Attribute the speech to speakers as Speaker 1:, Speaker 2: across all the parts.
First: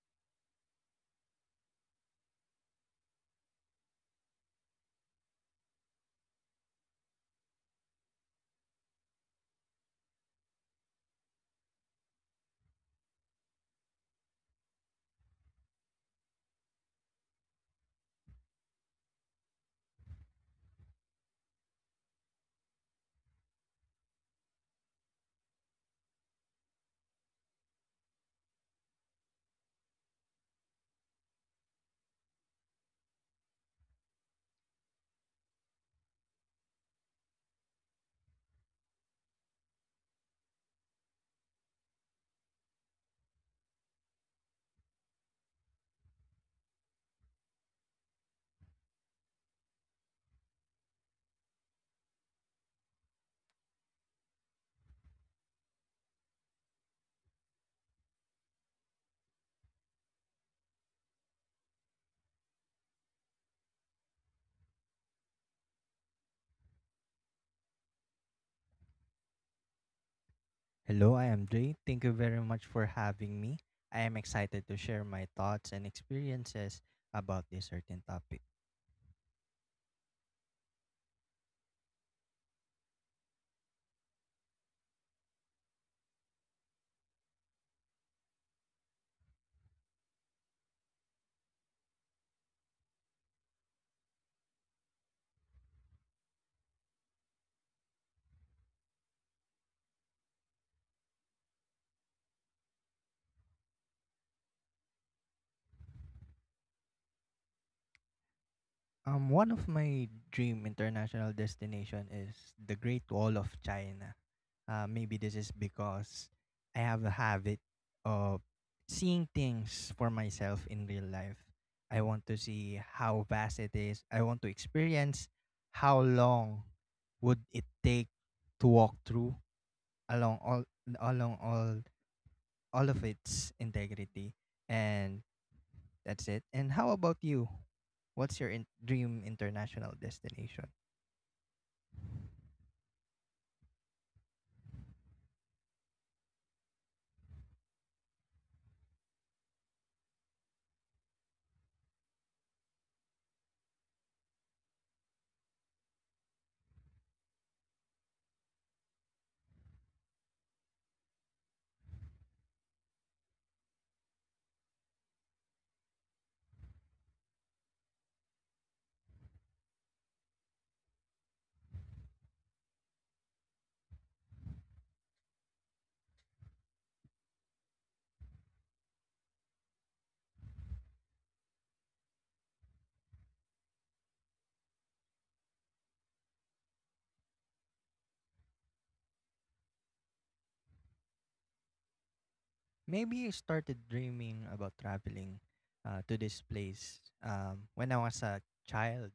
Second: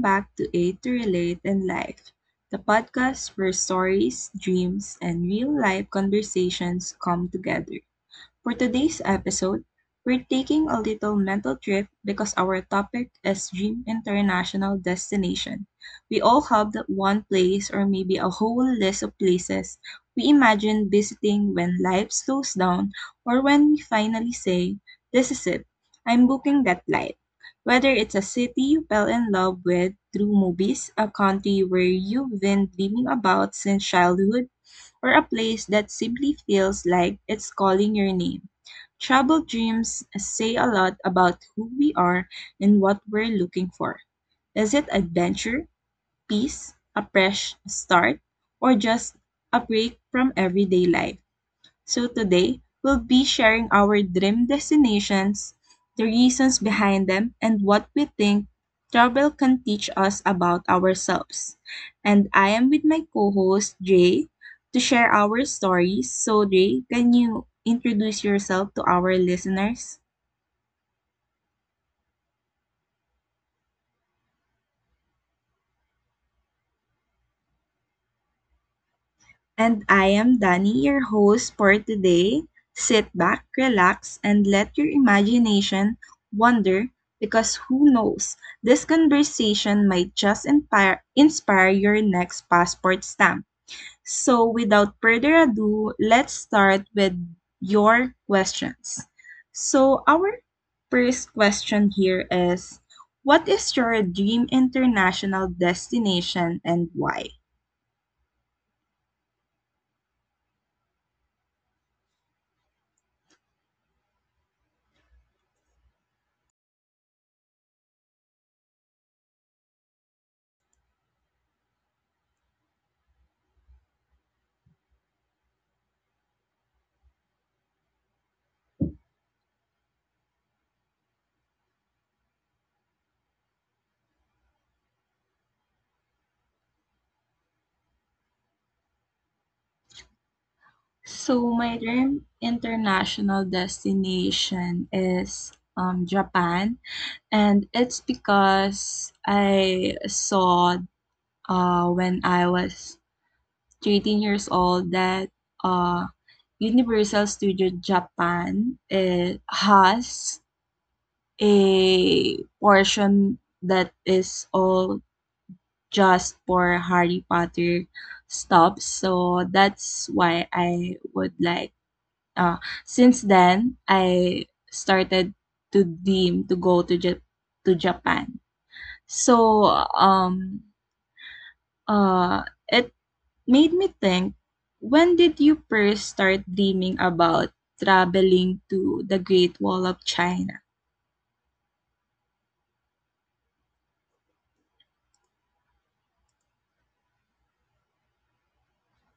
Speaker 1: back to Aid to Relate and Life, the podcast where stories, dreams, and real life conversations come together. For today's episode, we're taking a little mental trip because our topic is dream international destination. We all have that one place or maybe a whole list of places we imagine visiting when life slows down or when we finally say, "This is it, I'm booking that flight." Whether it's a city you fell in love with through movies, a country where you've been dreaming about since childhood, or a place that simply feels like it's calling your name. Troubled dreams say a lot about who we are and what we're looking for. Is it adventure, peace, a fresh start, or just a break from everyday life? So today, we'll be sharing our dream destinations, the reasons behind them, and what we think travel can teach us about ourselves. And I am with my co-host Jay to share our stories. So Jay, can you introduce yourself to our listeners?
Speaker 2: Hello, I am Jay. Thank you very much for having me. I am excited to share my thoughts and experiences about this certain topic.
Speaker 1: And I am Danny, your host for today. Sit back, relax, and let your imagination wander because who knows, this conversation might just inspire your next passport stamp. So, without further ado, let's start with your questions. So, our first question here is, what is your dream international destination and why?
Speaker 2: One of my dream international destination is the Great Wall of China. Maybe this is because I have a habit of seeing things for myself in real life. I want to see how vast it is. I want to experience how long would it take to walk through along all along all of its integrity and that's it. And how about you? What's your dream international destination?
Speaker 1: So my dream international destination is Japan, and it's because I saw when I was 13 years old that uh, Universal Studio Japan it has a portion that is all just for Harry Potter stops. So that's why I would like, uh, since then, I started to dream to go to Jap- to Japan. So um it made me think, when did you first start dreaming about traveling to the Great Wall of China?
Speaker 2: Maybe you started dreaming about traveling to this place when I was a child.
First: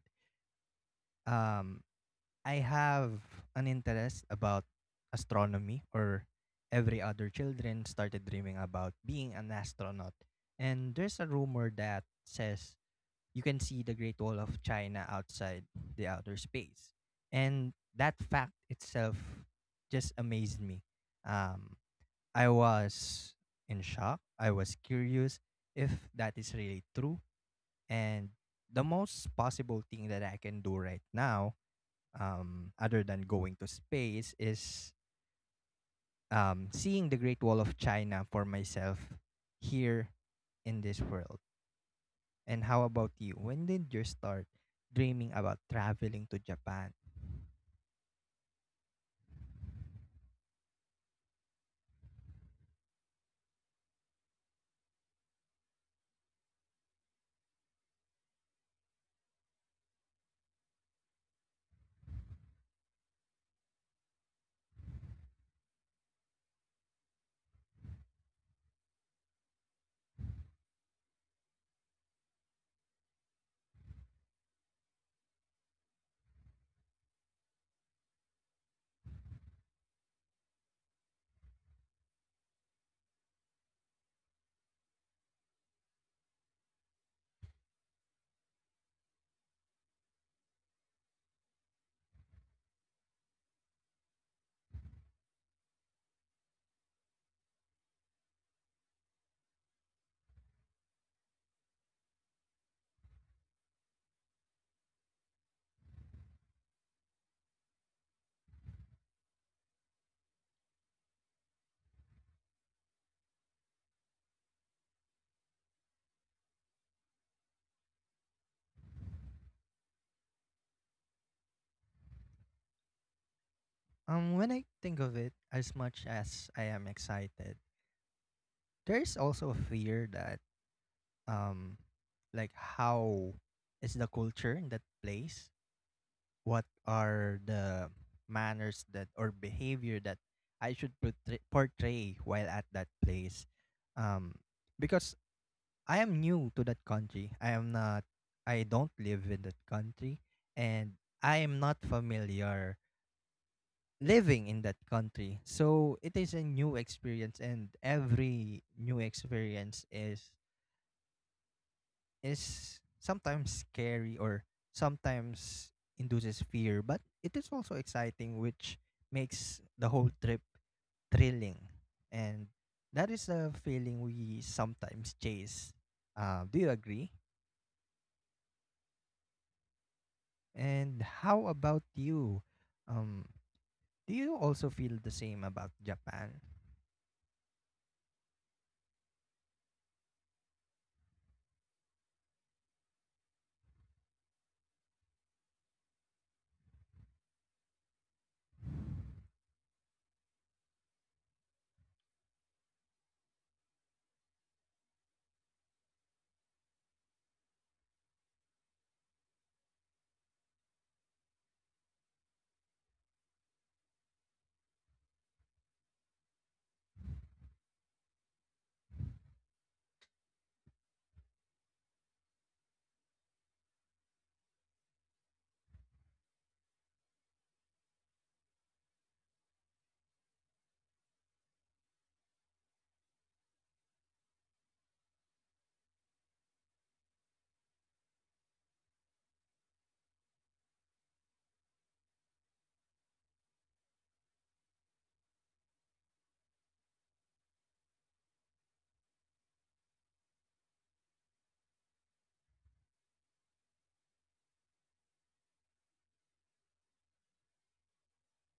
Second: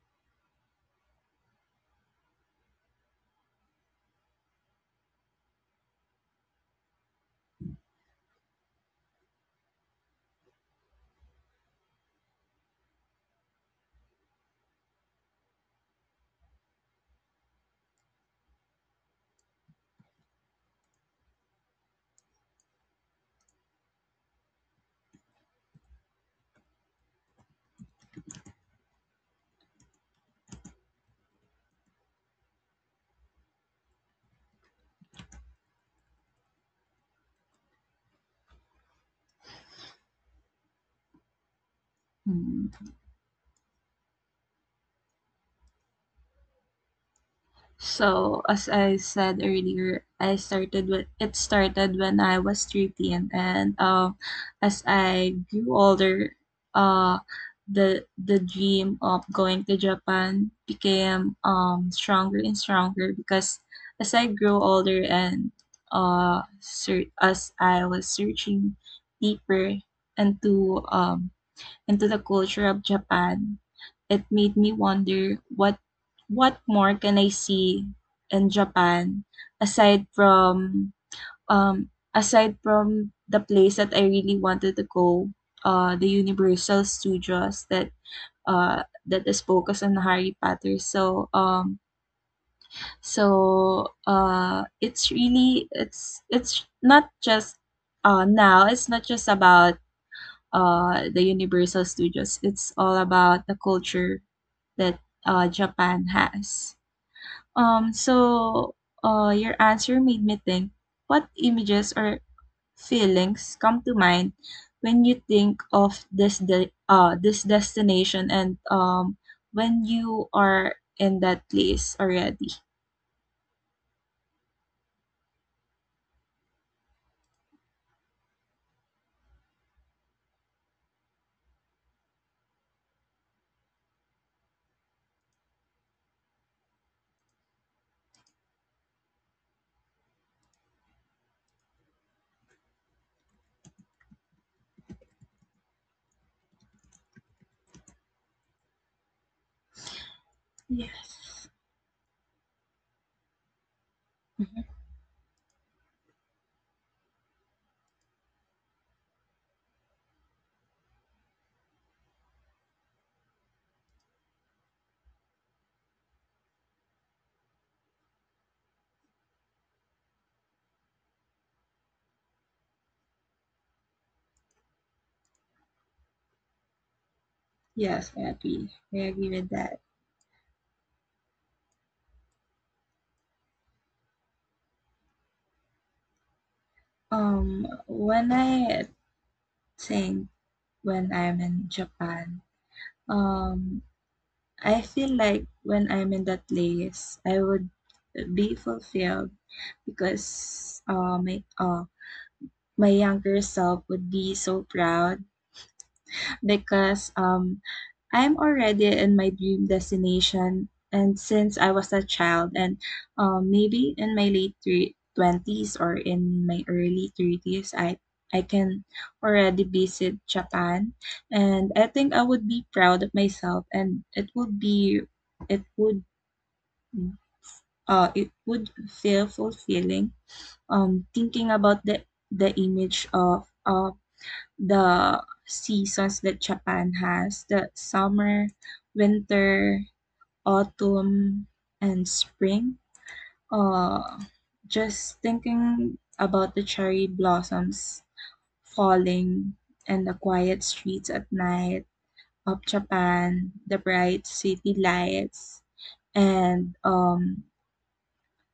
Speaker 2: um, I have an interest about astronomy, or every other children started dreaming about being an astronaut, and there's a rumor that says you can see the Great Wall of China outside the outer space. And that fact itself just amazed me. Um, I was in shock. I was curious if that is really true. And the most possible thing that I can do right now, other than going to space, is seeing the Great Wall of China for myself here in this world. And
Speaker 1: Hmm.
Speaker 2: how about you? When did you start dreaming about traveling to Japan?
Speaker 1: So, as I said earlier, I started with it started when I was 13, and as I grew older, uh the dream of going to Japan became stronger and stronger, because as I grew older and as I was searching deeper into um into the culture of Japan, it made me wonder what more can I see in Japan, aside from aside from the place that I really wanted to go, the Universal Studios that that is focused on Harry Potter. So so it's really it's not just now it's not just about the Universal Studios. It's all about the culture that Japan has. Um, so your answer made me think, what images or feelings come to mind when you think of this destination, and when you are in that place already.
Speaker 2: When I think of it, as much as I am excited, there's also a fear that um, like how is the culture in that place? What are the manners that or behavior that I should portray while at that place? Um, because I am new to that country. I am not I don't live in that country, and I
Speaker 1: Yes.
Speaker 2: am not familiar living in
Speaker 1: Mhm.
Speaker 2: that country. So it is a new experience, and every new experience is sometimes scary or sometimes induces fear, but it is also exciting, which makes the whole trip thrilling. And that is the feeling we sometimes chase. Do you agree?
Speaker 1: Yes, I agree. I agree with that.
Speaker 2: And how about you? Um, do you also feel the same about Japan?
Speaker 1: Um, when I think when I'm in Japan, Um, I feel like when I'm in that place, I would be fulfilled, because my younger self would be so proud, because I'm already in my dream destination, and since I was a child, and maybe in my late 20s or in my early 30s, I can already visit Japan, and I think I would be proud of myself, and it would be it would it would feel fulfilling, thinking about the image of the seasons that Japan has, the summer, winter, autumn, and spring. Uh, just thinking about the cherry blossoms falling and the quiet streets at night of Japan, the bright city lights, and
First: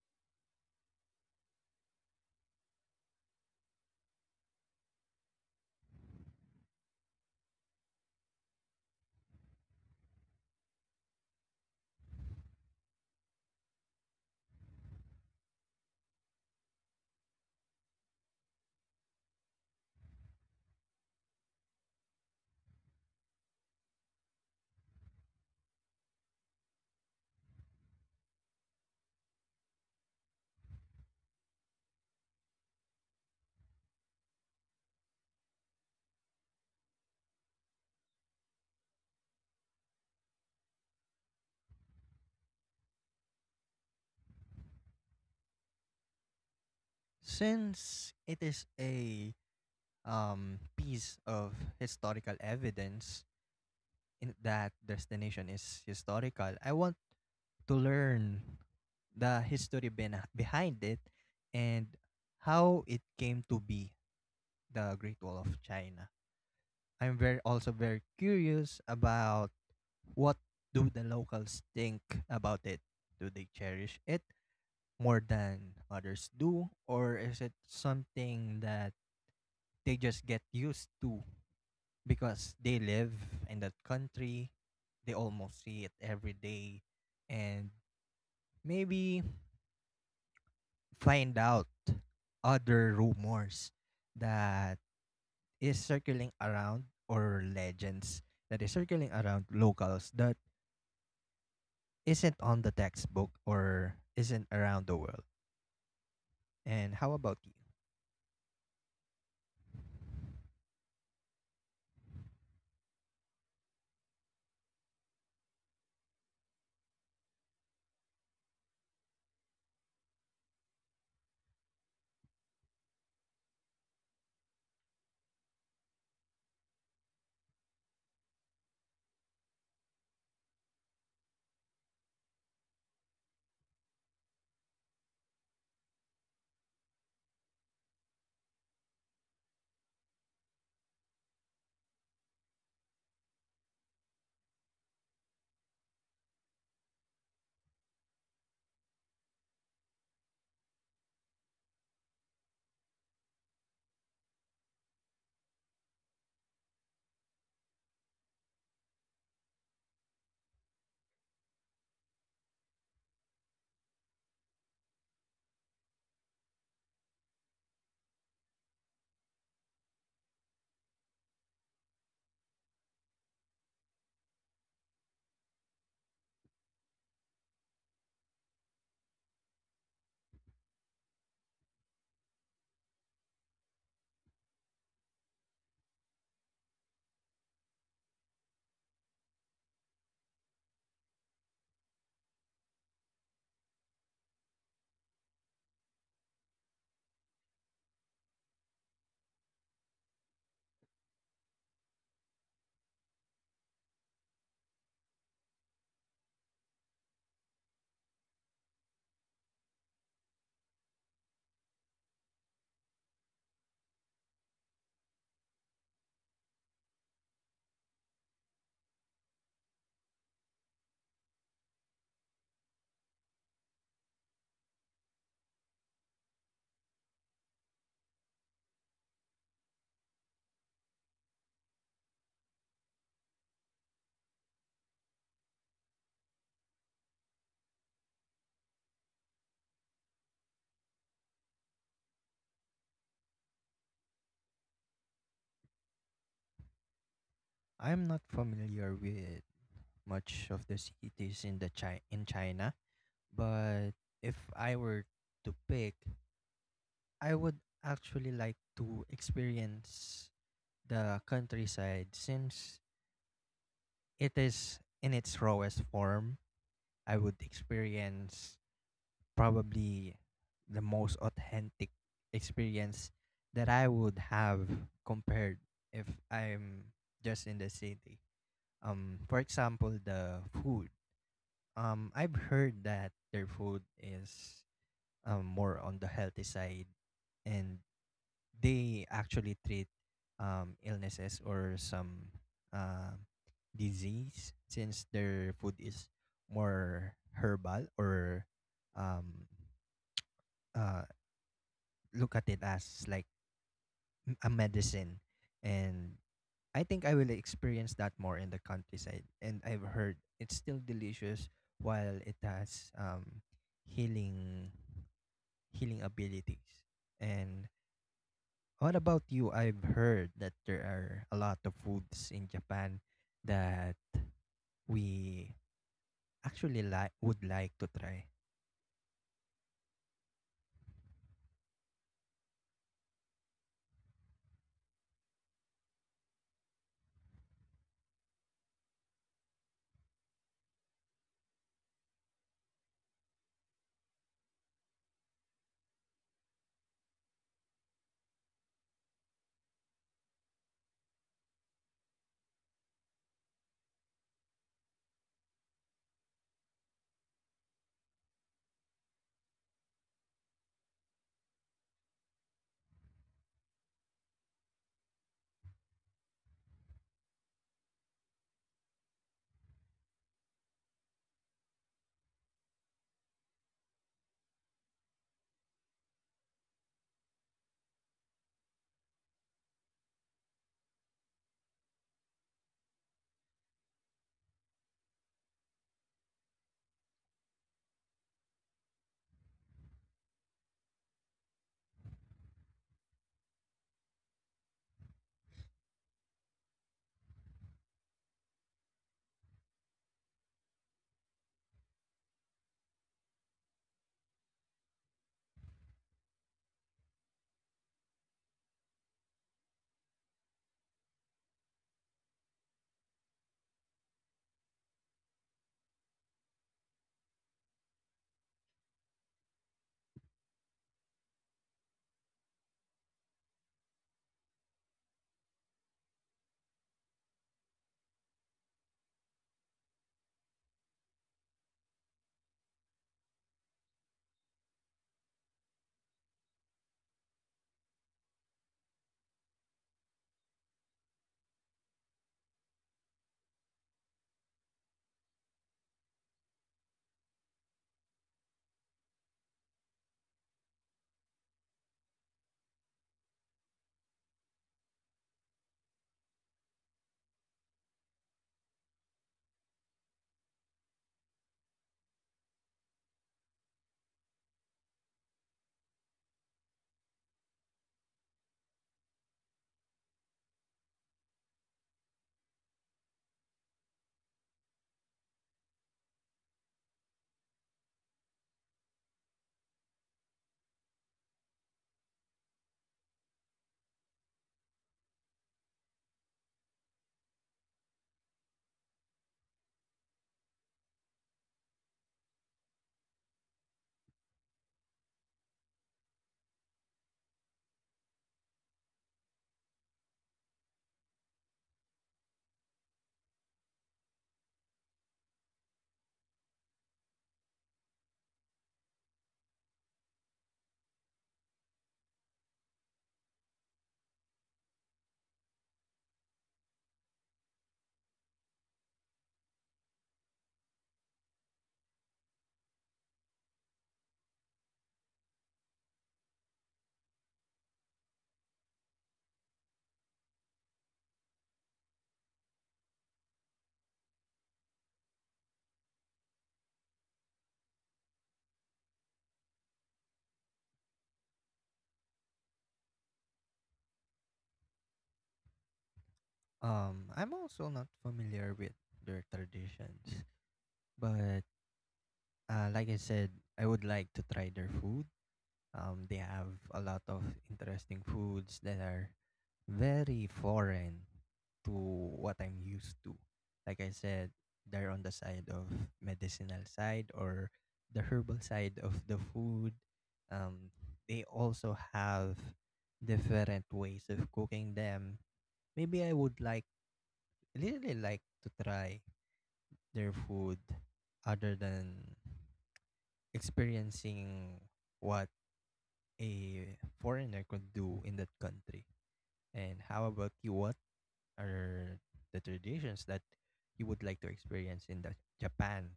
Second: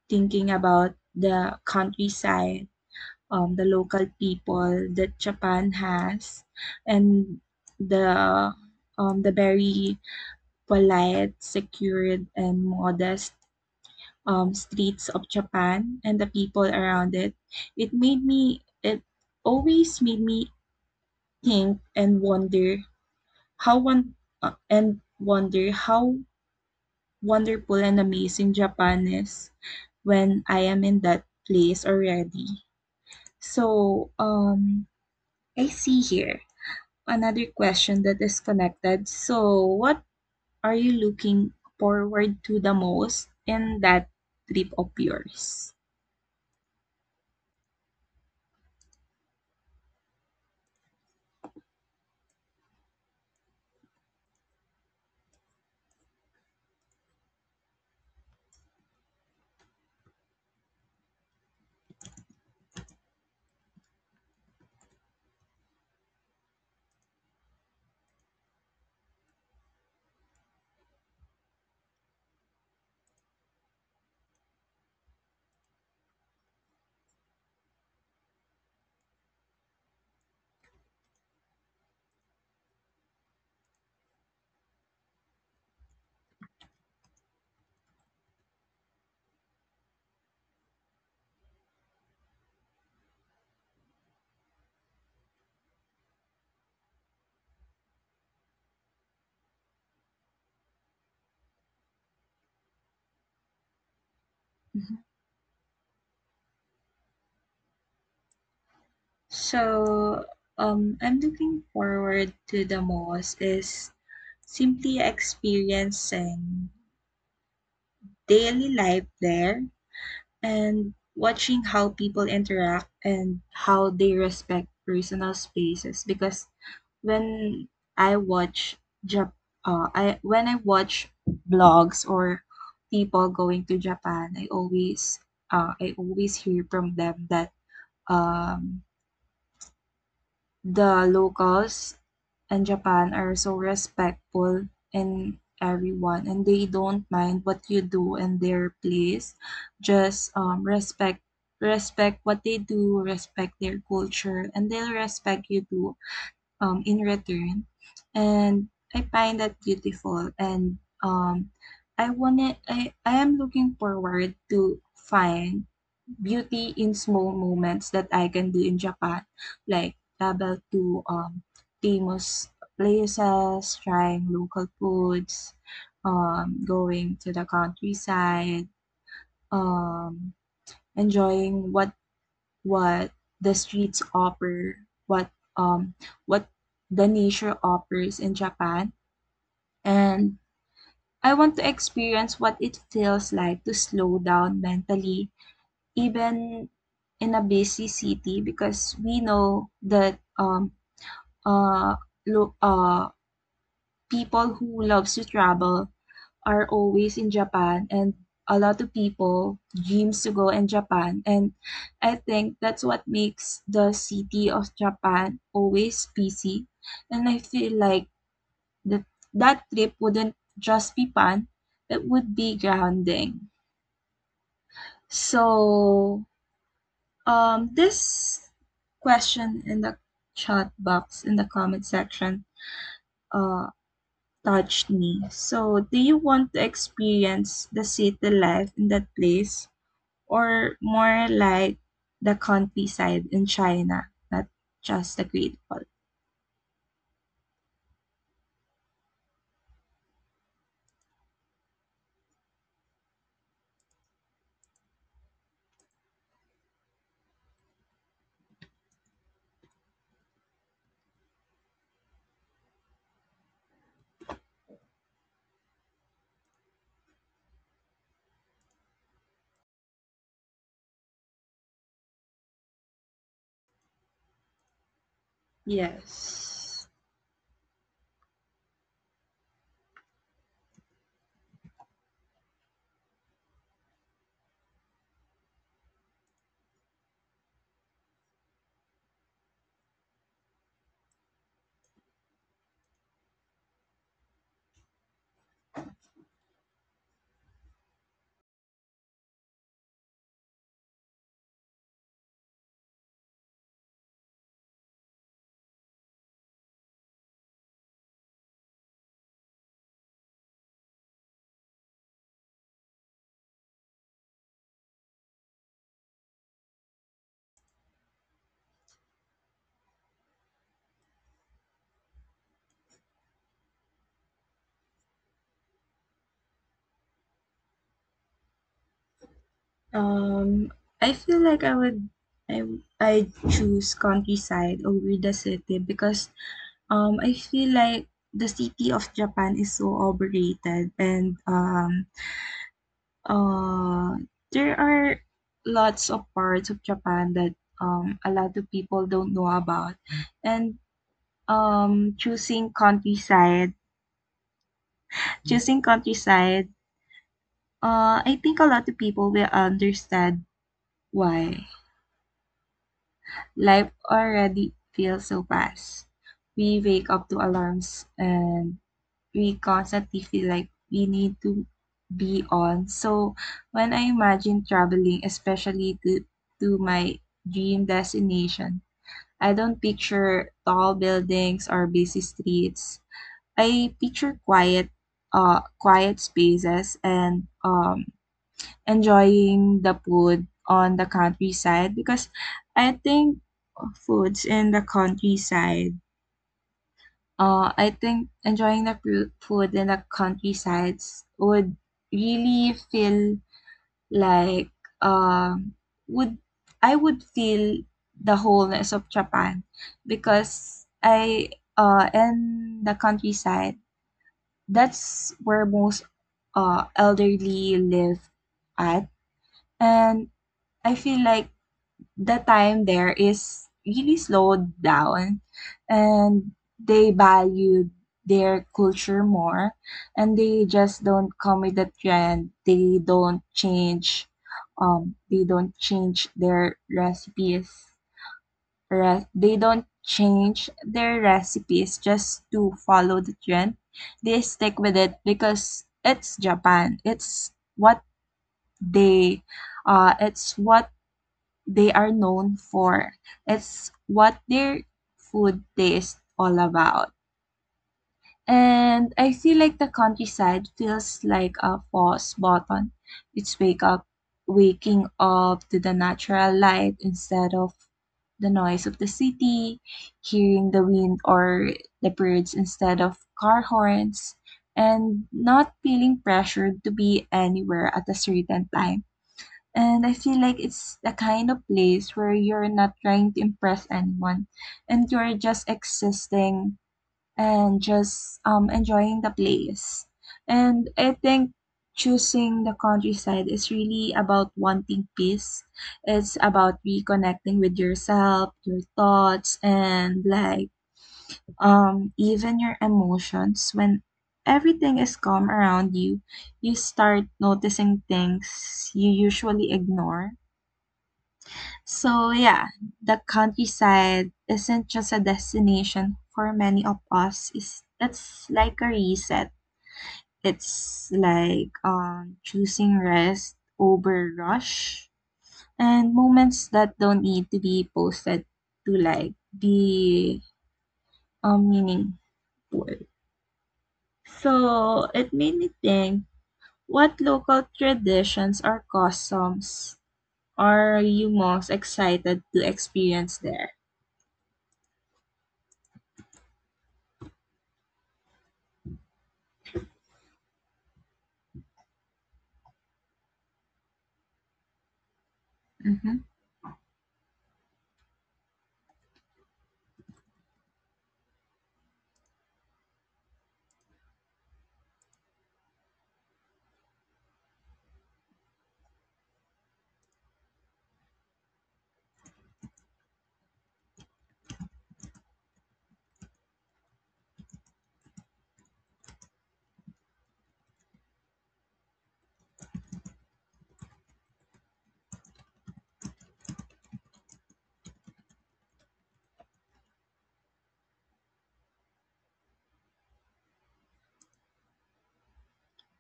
Speaker 1: thinking about the countryside, the local people that Japan has, and the the very polite, secured, and modest streets of Japan and the people around it. It made me. It always made me think and wonder how one and wonder how wonderful and amazing Japan is when I am in that place already. So I see here another question that is connected. So, what are you looking forward to the most in that trip of yours?
Speaker 2: Since it is a piece of historical evidence in that destination is historical, I want to learn the history bena behind it and how it came to be the Great Wall of China. I'm very also very curious about, what do the locals think about it? Do they cherish it more than others do? Or is it something that they just get used to because they live in that country? They almost see it every day and maybe find out other rumors that is circling around, or legends that is circling around locals that isn't on the textbook or isn't around
Speaker 1: Mhm.
Speaker 2: the world. And how about you?
Speaker 1: So, I'm looking forward to the most is simply experiencing daily life there, and watching how people interact and how they respect personal spaces, because when I watch Jap I when I watch blogs or people going to Japan, I always hear from them that um the locals in Japan are so respectful in everyone and they don't mind what you do in their place. Just respect what they do, respect their culture, and they'll respect you too, in return. And I find that beautiful, and um, I want it, I am looking forward to find beauty in small moments that I can do in Japan, like travel to famous places, trying local foods, going to the countryside, um, enjoying what the streets offer, what um, what the nature offers in Japan, and I want to experience what it feels like to slow down mentally, even in a busy city, because we know that uh, lo- uh people who loves to travel are always in Japan, and a lot of people dreams to go in Japan, and I think that's what makes the city of Japan always busy, and I feel like that that trip wouldn't just be fun, it would be grounding. So this question in the chat box in the comment section uh, touched me. So, do you want to experience the city life in that place, or more like the countryside in China, not just the Great Wall?
Speaker 2: I'm not familiar with much of the cities in the in China, but if I were to pick, I would actually like to experience the countryside since it is in its rawest form. I would experience probably the most authentic experience that I would have compared if
Speaker 1: Yes.
Speaker 2: I'm just in the city. For example, the food, I've heard that their food is more on the healthy side, and they actually treat illnesses or some uh disease, since their food is more herbal or um uh look at it as like a medicine. And I think I will experience that more in the countryside. And I've heard it's still delicious while it has healing healing abilities. And what about you? I've heard that there are a lot of foods in Japan that we actually like would like to try.
Speaker 1: Um, I feel like I would I I choose countryside over the city, because I feel like the city of Japan is so overrated, and uh, there are lots of parts of Japan that a lot of people don't know about, and um, choosing countryside, choosing countryside. I think a lot of people will understand why life already feels so fast. We wake up to alarms and we constantly feel like we need to be on. So when I imagine traveling, especially to my dream destination, I don't picture tall buildings or busy streets. I picture quiet spaces and enjoying the food on the countryside, because I think foods in the countryside I think enjoying the food in the countryside would really feel like um would I would feel the wholeness of Japan, because I in the countryside, that's where most elderly live at, and I feel like the time there is really slowed down, and they value their culture more, and they just don't come with the trend, they don't change, um they don't change their recipes they don't change their recipes just to follow the trend. They stick with it because it's Japan, they it's what they are known for. It's what their food tastes all about. And I feel like the countryside feels like a pause button. It's wake up Waking up to the natural light instead of the noise of the city, hearing the wind or the birds instead of car horns, and not feeling pressured to be anywhere at a certain time. And I feel like it's the kind of place where you're not trying to impress anyone, and you're just existing, and just enjoying the place. And I think choosing the countryside is really about wanting peace. It's about reconnecting with yourself, your thoughts, and like, even your emotions. When everything is calm around you, you start noticing things you usually ignore. So, yeah, the countryside isn't just a destination for many of us. It's like a reset. It's like, choosing rest over rush, and moments that don't need to be posted to like be, meaningful. So, it made me think, what local traditions or customs are you most excited to experience there?
Speaker 2: I'm also not familiar with their traditions, but like I said, I would like to try their food.
Speaker 1: Mm-hmm.
Speaker 2: They have a lot of interesting foods that are very foreign to what I'm used to. Like I said, they're on the side of medicinal side or the herbal side of the food. Um, they also have different ways of cooking them. Maybe I would like really like to try their food other than experiencing what a foreigner could do in that country. And how about you? What are the traditions that you would like to experience in the Japan?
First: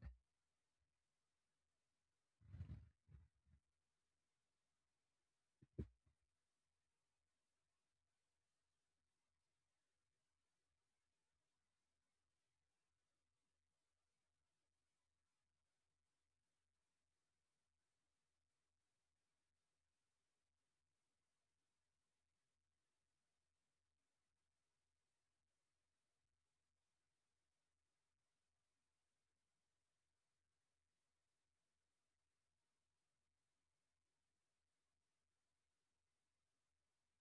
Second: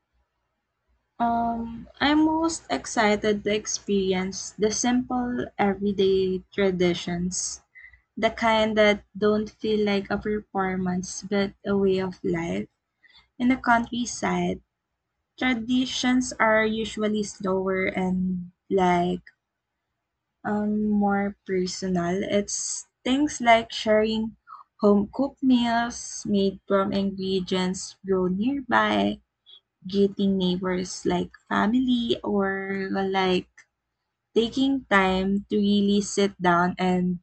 Speaker 1: I'm most excited to experience the simple everyday traditions, the kind that don't feel like a performance but a way of life. In the countryside, traditions are usually slower and like, more personal. It's things like sharing home cooked meals made from ingredients grown nearby, greeting neighbors like family, or like taking time to really sit down and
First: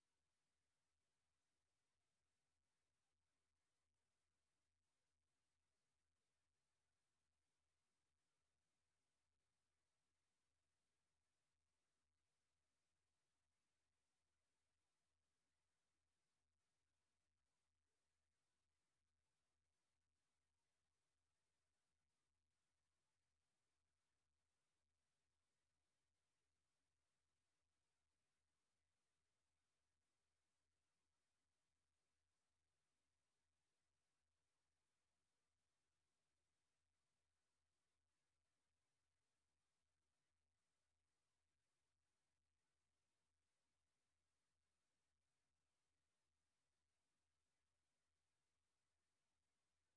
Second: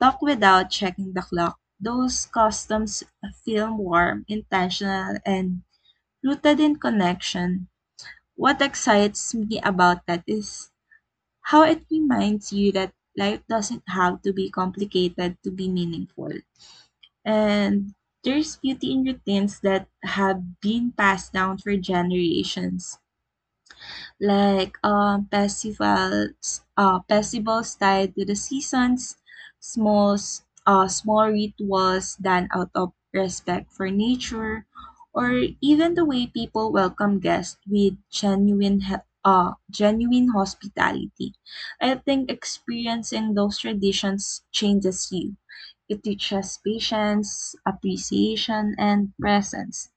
Speaker 1: talk without checking the clock. Those customs feel warm, intentional, and rooted in connection. What excites me about that is how it reminds you that life doesn't have to be complicated to be meaningful. And there's beauty in routines that have been passed down for generations, like festivals tied to the seasons, small rituals done out of respect for nature, or even the way people welcome guests with genuine hospitality. I think experiencing those traditions changes you. It teaches patience, appreciation, and presence.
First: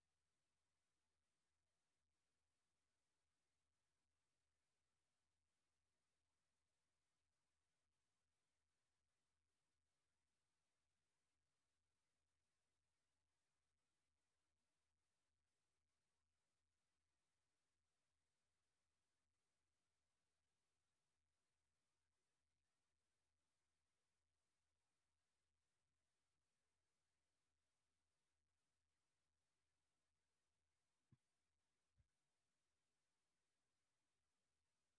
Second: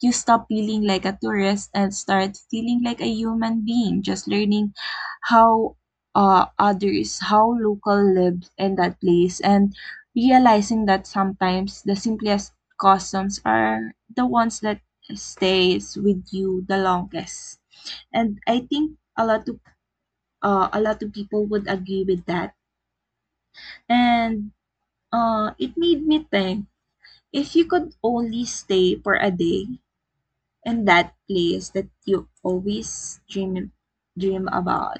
Speaker 1: You stop feeling like a tourist and start feeling like a human being, just learning how how local live in that place, and realizing that sometimes the simplest customs are the ones that stays with you the longest. And I think a lot of people would agree with that. And it made me think, if you could only stay for a day, in that place that you always dream about?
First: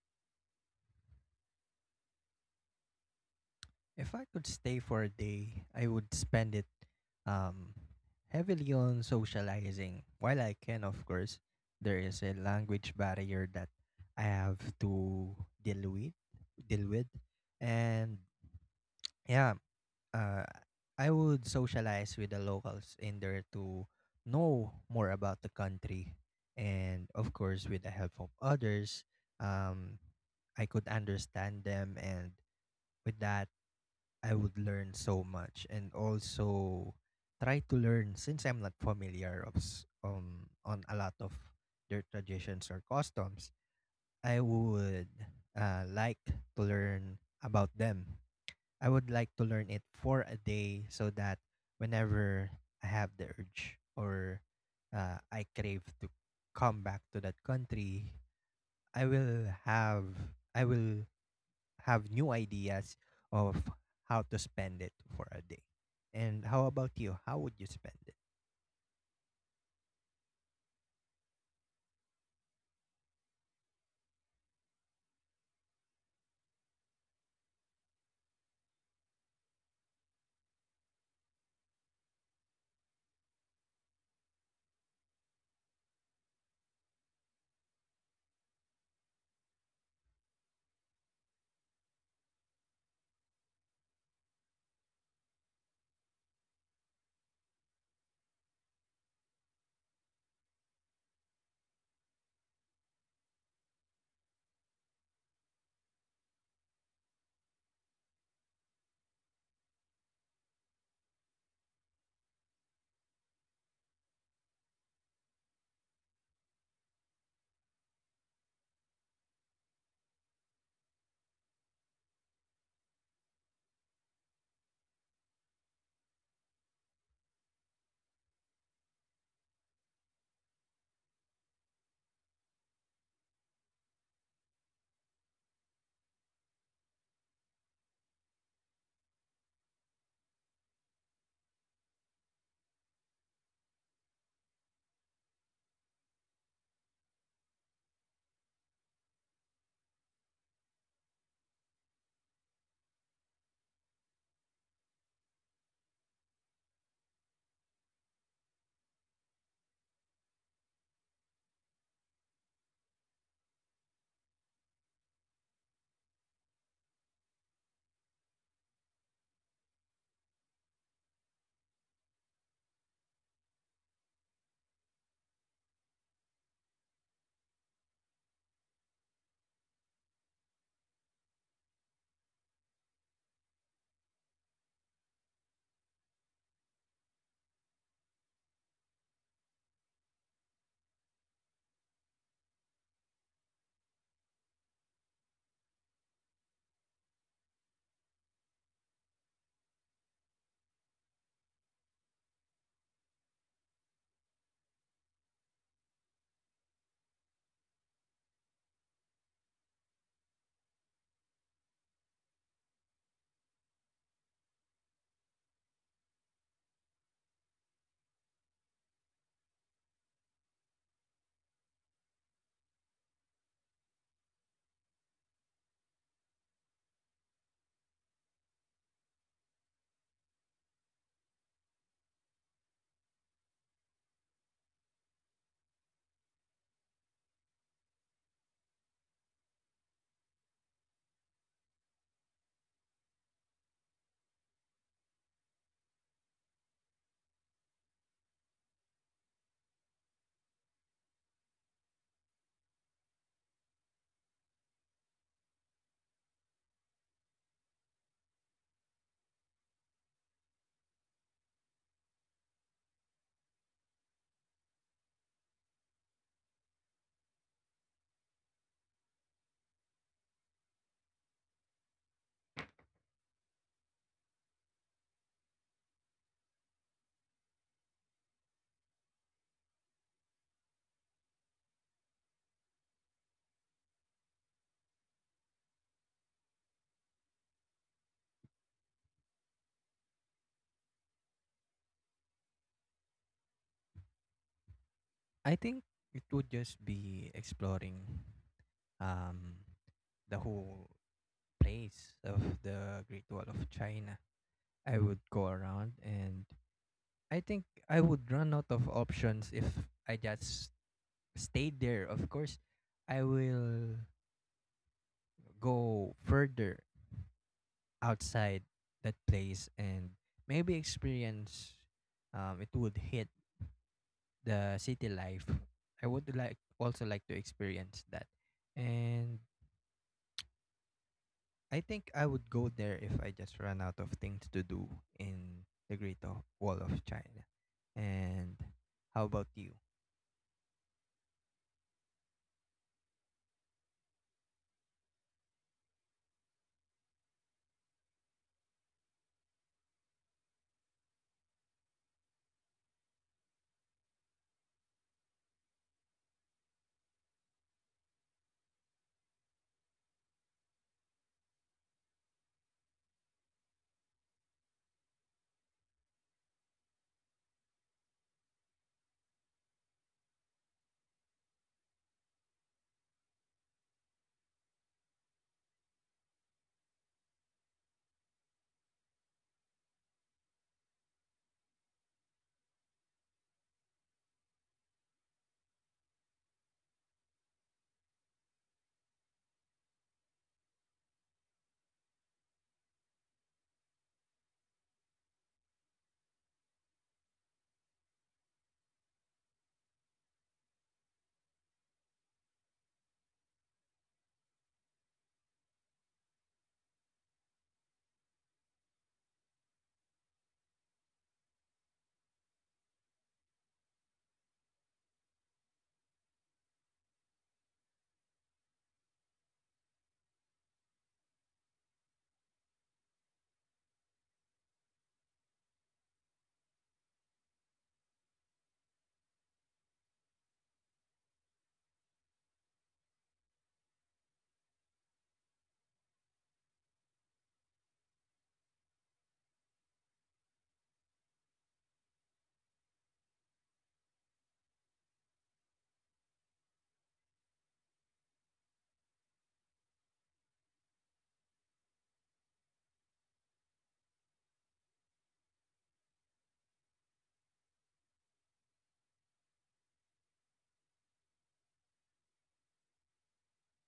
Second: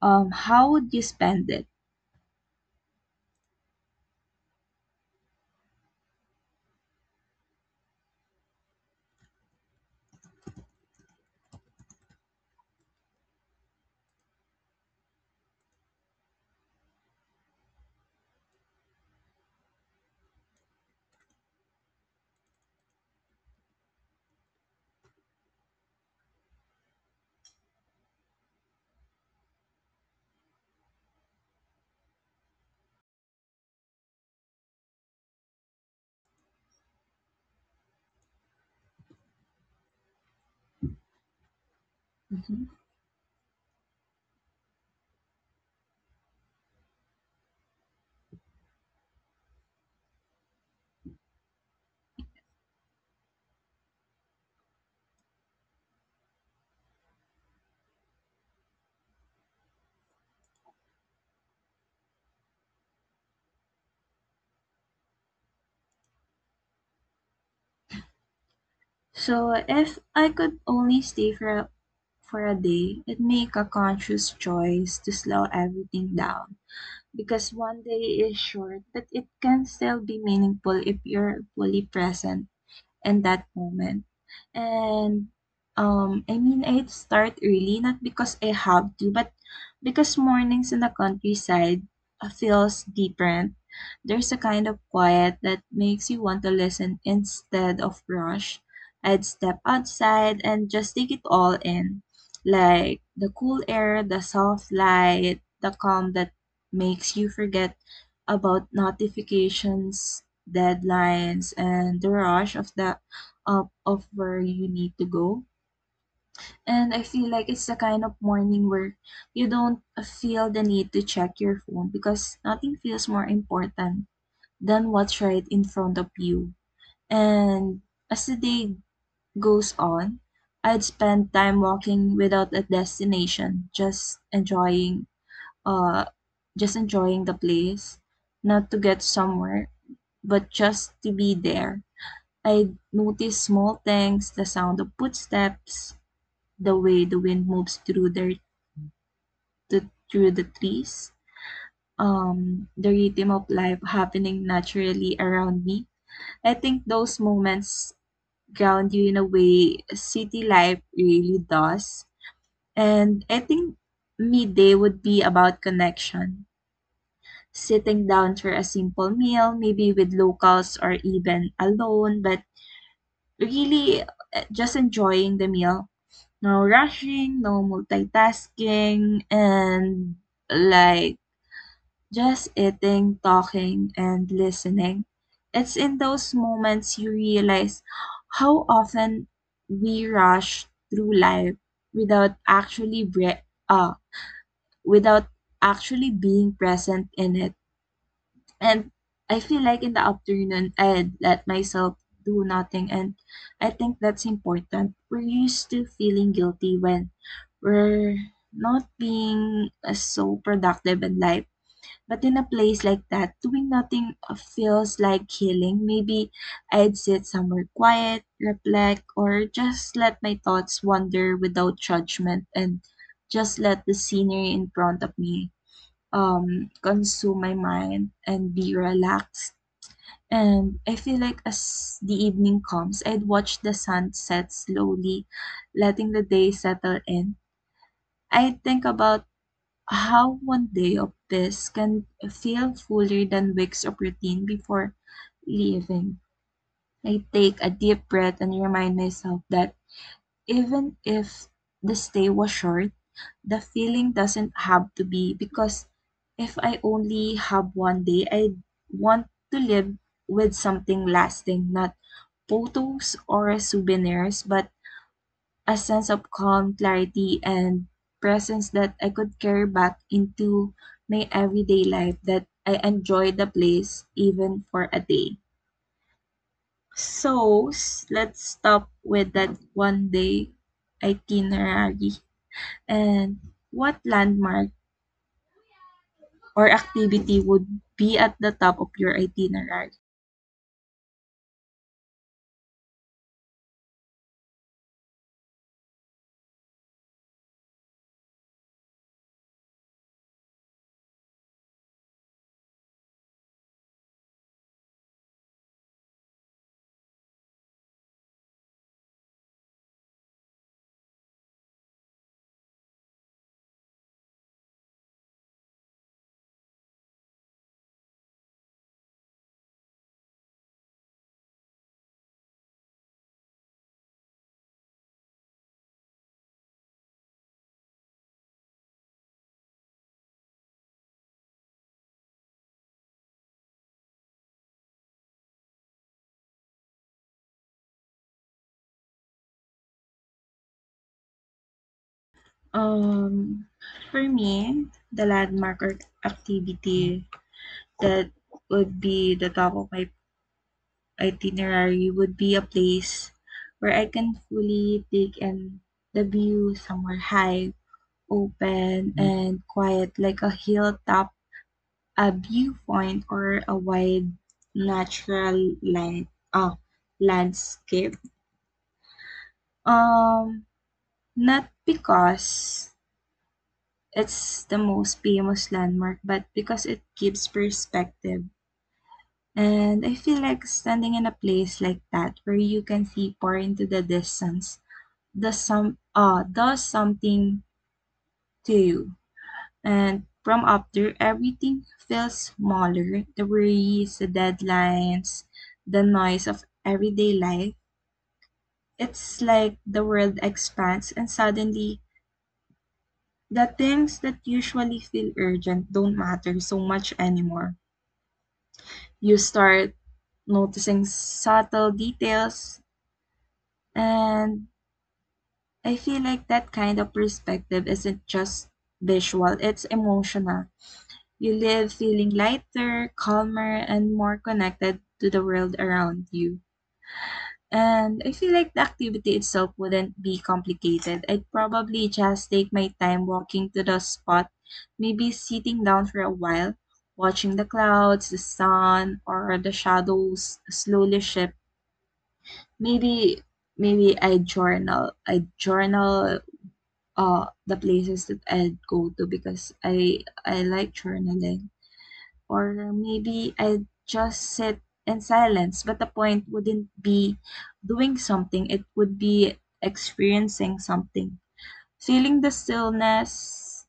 Speaker 1: How would you spend it?
Speaker 2: If I could stay for a day, I would spend it um, heavily on socializing. While I can, of course, there is a language barrier that I have to deal with. Deal with, and yeah, uh, I would socialize with the locals in there to know more about the country, and of course, with the help of others, um, I could understand them, and with that, I would learn so much, and also try to learn since I'm not familiar of on a lot of their
Speaker 1: Mhm.
Speaker 2: traditions or customs. I would like to learn about them. I would like to learn it for a day so that whenever I have the urge, or I crave to come back to that country, I will have I will have new ideas of how to spend it for a day. And how about you? How would you spend it?
Speaker 1: So if I could only stay for a day, I'd make a conscious choice to slow everything down, because one day is short, but it can still be meaningful if you're fully present in that moment. And I mean, I start early, not because I have to, but because mornings in the countryside feels different. There's a kind of quiet that makes you want to listen instead of rush. I'd step outside and just take it all in, like the cool air, the soft light, the calm that makes you forget about notifications, deadlines, and the rush of the up of where you need to go. And I feel like it's the kind of morning where you don't feel the need to check your phone because nothing feels more important than what's right in front of you. And as the day goes on, I'd spend time walking without a destination, just uh enjoying the place, not to get somewhere, but just to be there. I notice small things, the sound of footsteps, the way the wind moves through through the trees, the rhythm of life happening naturally around me. I think those moments ground you in a way city life really does. And I think midday would be about connection. Sitting down for a simple meal, maybe with locals or even alone, but really just enjoying the meal, no rushing, no multitasking, and like just eating, talking, and listening. It's in those moments you realize how often we rush through life without uh, without actually being present in it. And I feel like in the afternoon, I let myself do nothing. And I think that's important. We're used to feeling guilty when we're not being so productive in life. But in a place like that, doing nothing feels like healing. Maybe I'd sit somewhere quiet, reflect, or just let my thoughts wander without judgment, and just let the scenery in front of me consume my mind and be relaxed. And I feel like as the evening comes, I'd watch the sun set slowly, letting the day settle in. I think about how one day of this can feel fuller than weeks of routine. Before leaving, I take a deep breath and remind myself that even if the stay was short, the feeling doesn't have to be, because if I only have one day, I want to live with something lasting, not photos or souvenirs, but a sense of calm, clarity, and presence that I could carry back into my everyday life, that I enjoy the place even for a day. So, let's stop with that one day itinerary, and what landmark or activity would be at the top of your itinerary?
Speaker 2: I think it would just be exploring um, the whole place of the Great Wall of China. I would go around, and I think I would run out of options if I just stayed there. Of course, I will go further outside that place and maybe experience. It would hit the city life. I would like also like to experience that, and I think I would go there if I just run out of things to do in the Great Wall of China. And how about you?
Speaker 1: Um, for me, the landmark or activity that would be the top of my itinerary would be a place where I can fully take in the view, somewhere high, open, and quiet, like a hilltop, a viewpoint, or a wide natural land, oh, landscape. Um, Not because it's the most famous landmark, but because it gives perspective. And I feel like standing in a place like that where you can see far into the distance does something to you. And from up there everything feels smaller. The worries, the deadlines, the noise of everyday life. It's like the world expands and suddenly the things that usually feel urgent don't matter so much anymore. You start noticing subtle details. And I feel like that kind of perspective isn't just visual, it's emotional. You live feeling lighter, calmer, and more connected to the world around you. And I feel like the activity itself wouldn't be complicated. I'd probably just take my time walking to the spot, maybe sitting down for a while, watching the clouds, the sun, or the shadows slowly shift. Maybe maybe I journal. I journal the places that I'd go to, because I like journaling. Or maybe I'd just sit in silence, but the point wouldn't be doing something. It would be experiencing something. Feeling the stillness,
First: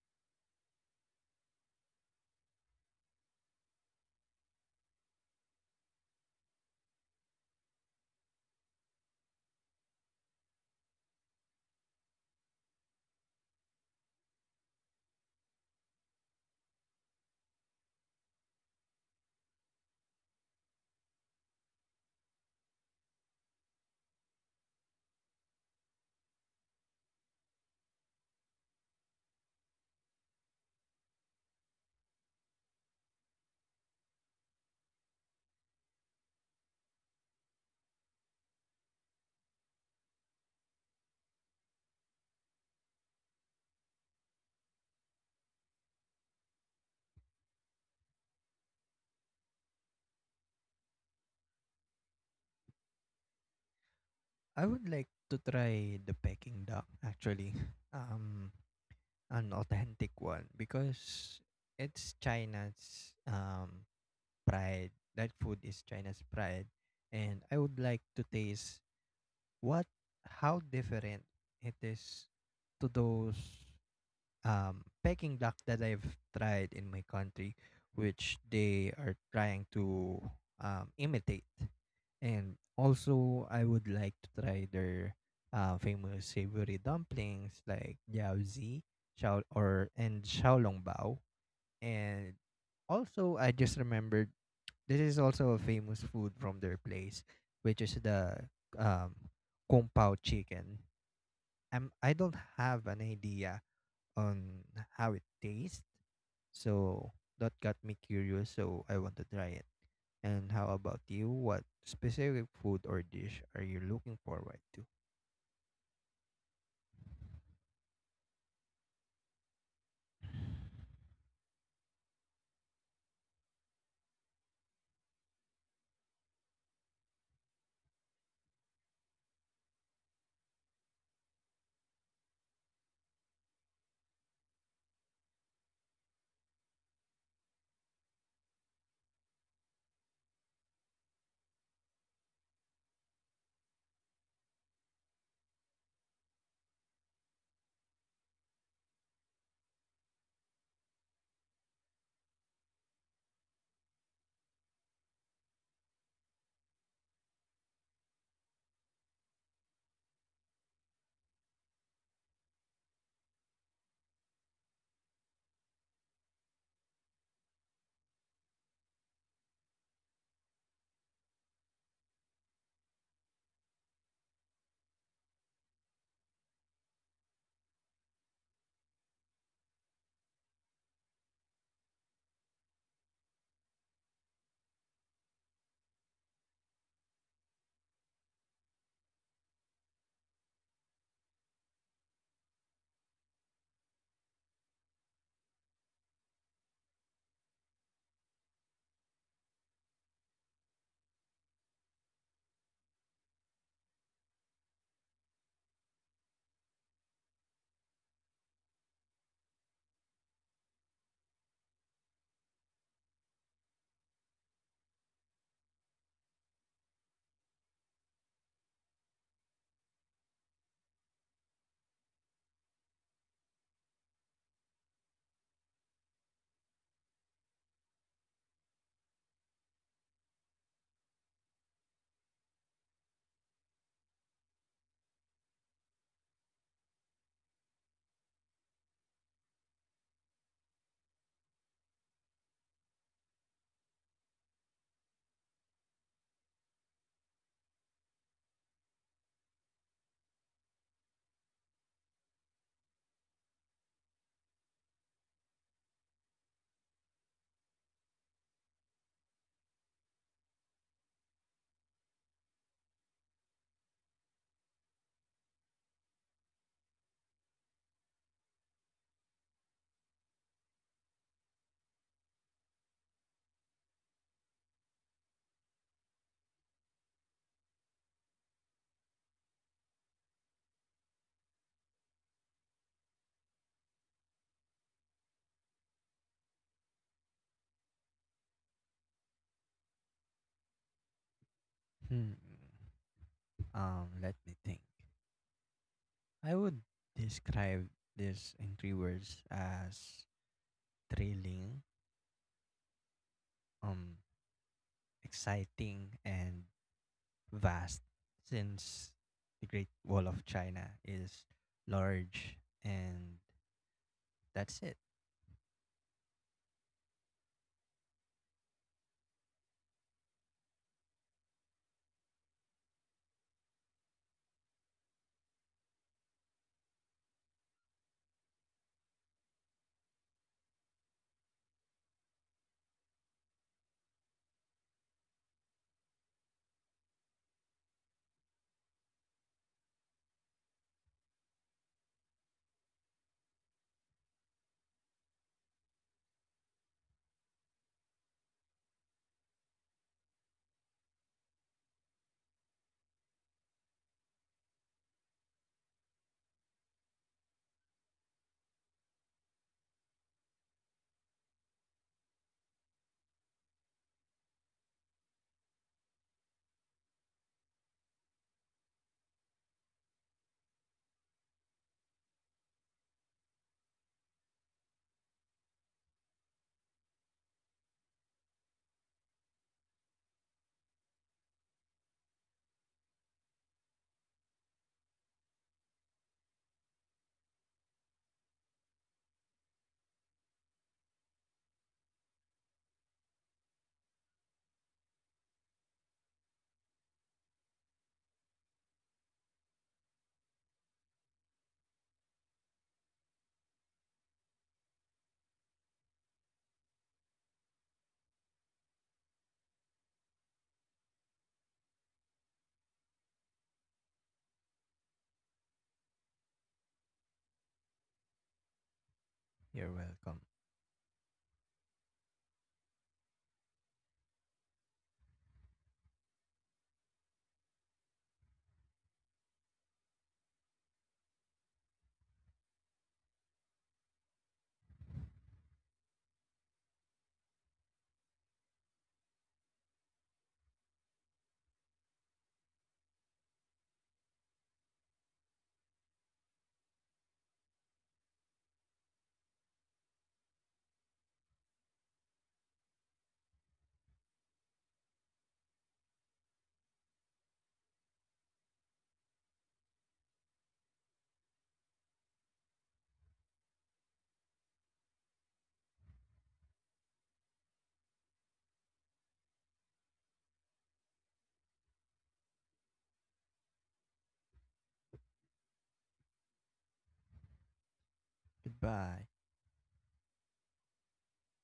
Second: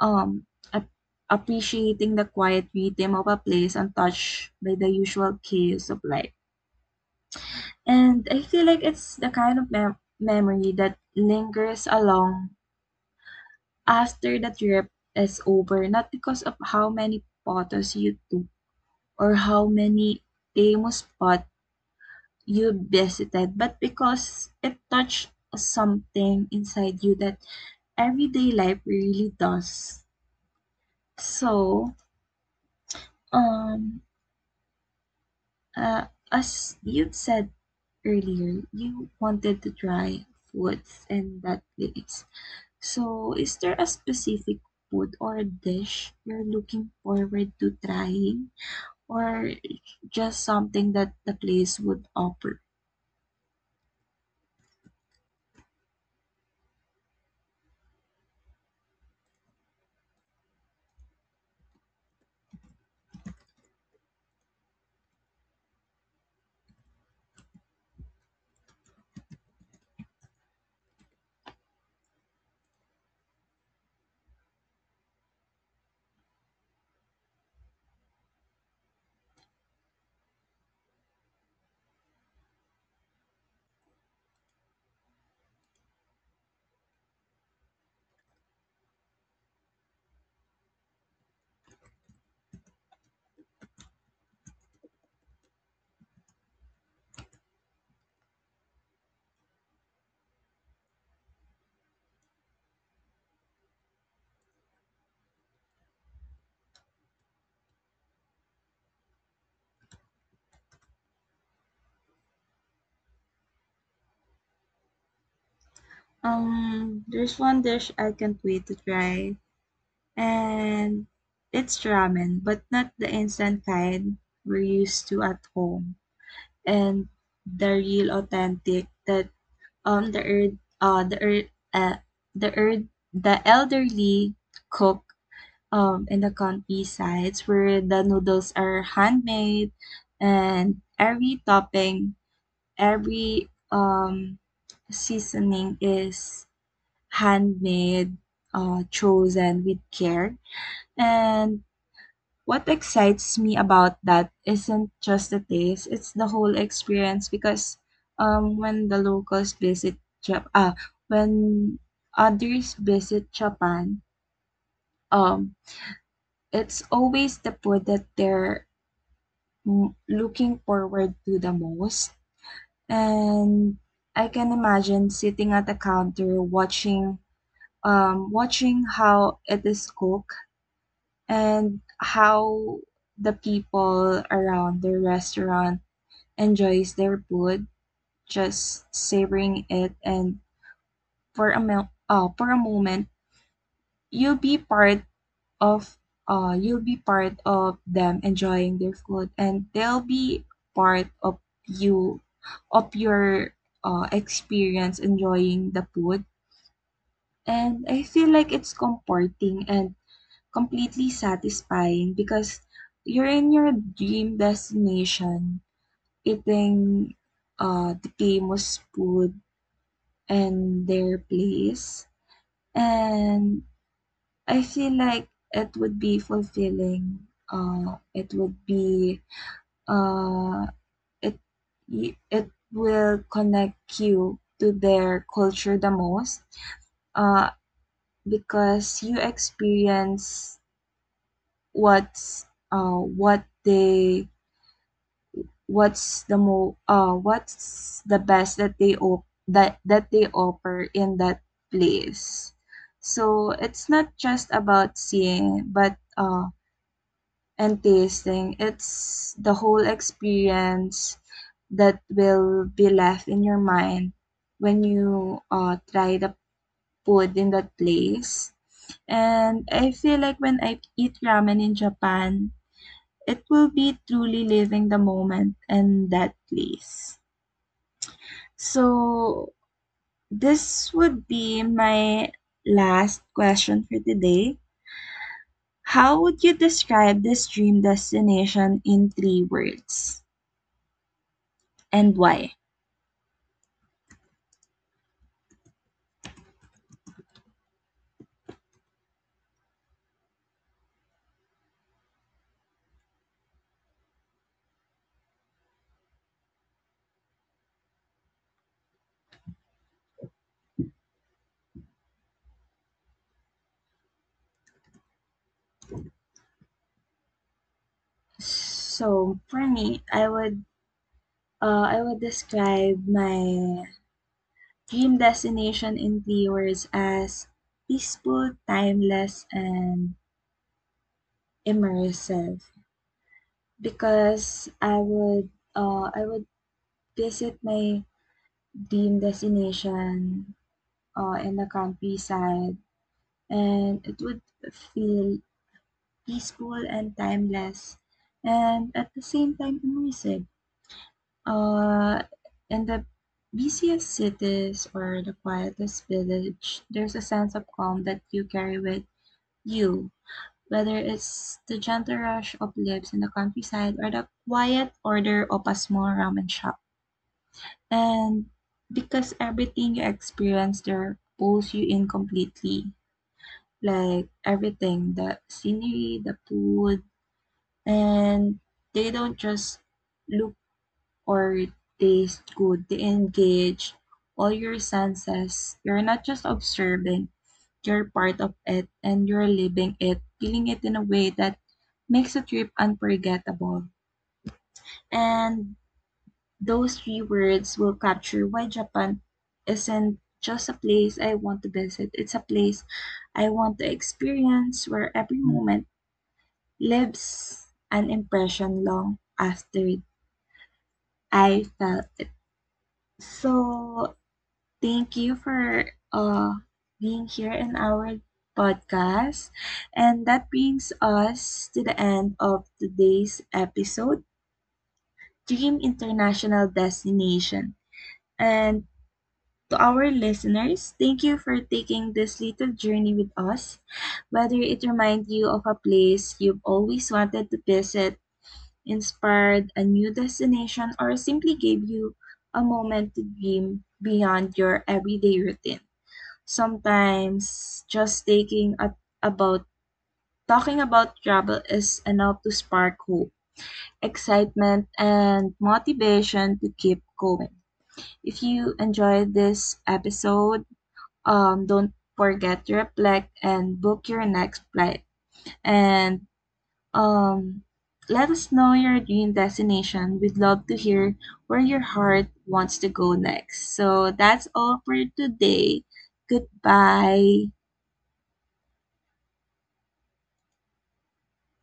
Speaker 1: um ap- appreciating the quiet rhythm of a place untouched by the usual chaos of life. And I feel like it's the kind of memory that lingers along after the trip is over, not because of how many photos you took or how many famous spots you visited, but because it touched something inside you that everyday life really does. So, um, as you said earlier, you wanted to try foods in that place. So, is there a specific food or dish you're looking forward to trying, or just something that the place would offer?
Speaker 2: I would like to try the Peking duck actually. Um, an authentic one, because it's China's pride. That food is China's pride, and I would like to taste what how different it is to those Peking duck that I've tried in my country, which they are trying to imitate. And also, I would like to try their famous savory dumplings like jiaozi, xiao or and xiaolongbao. And also, I just remembered this is also a famous food from their place, which is the um, kung pao chicken. I don't have an idea on how it tastes. So that got me curious, so I want to try it. And how about you? What specific food or dish are you looking forward to?
Speaker 1: There's one dish I can't wait to try, and it's ramen, but not the instant kind we're used to at home, and the real authentic that um the er uh the er uh, the er the elderly cook in the country, where the noodles are handmade and every topping, every seasoning is handmade, chosen with care. And what excites me about that isn't just the taste, it's the whole experience, because when the locals visit Japan, ah, when others visit Japan, um, it's always the food that they're looking forward to the most. And I can imagine sitting at the counter watching how it is cooked, and how the people around the restaurant enjoys their food, just savoring it. And for a moment you'll be part of you'll be part of them enjoying their food, and they'll be part of you your experience enjoying the food. And I feel like it's comforting and completely satisfying, because you're in your dream destination eating the famous food and their place, and I feel like it would be fulfilling. It would be uh, it it will connect you to their culture the most. Uh, because you experience what's uh what they what's the mo what's the best that that they offer in that place. So it's not just about seeing, but and tasting. It's the whole experience that will be left in your mind when you try the food in that place. And I feel like when I eat ramen in Japan, it will be truly living the moment in that place. So, this would be my last question for today. How would you describe this dream destination in three words and
Speaker 2: Hmm.
Speaker 1: why?
Speaker 2: Let me think. I would describe this in three words as thrilling, um, exciting, and vast. Since the Great Wall of China is large, and that's it.
Speaker 1: So for me, I would describe my dream destination in three words as peaceful, timeless, and immersive. Because I would visit my dream destination in the countryside, and it would feel peaceful and timeless, and at the same time immersive. Uh, in the busiest cities or the quietest village, there's a sense of calm that you carry with you, whether it's the gentle rush of lives in the countryside or the quiet order of a small ramen shop. And because everything you experience there pulls you in completely, like everything, the scenery, the food, and they don't just look or taste good. They engage all your senses. You're not just observing, you're part of it, and you're living it, feeling it in a way that makes a trip unforgettable. And those three words will capture why Japan isn't just a place I want to visit, it's a place I want to experience, where every moment lives an impression long after I felt it. So, thank you for being here in our podcast.
Speaker 2: You're
Speaker 1: And
Speaker 2: welcome.
Speaker 1: that brings us to the end of today's episode, Dream International Destination. And to our listeners, thank you for taking this little journey with us. Whether it reminds you of a place you've always wanted to visit, inspired a new destination, or simply gave you a moment to dream beyond your everyday routine. Sometimes just taking at about talking about travel is enough to spark hope, excitement, and motivation to keep going. If you enjoyed this episode, don't forget to reflect and book your next flight. And um, let us know your dream destination. We'd love to hear where your heart wants to go next. So that's all for today. Goodbye.
Speaker 2: Goodbye.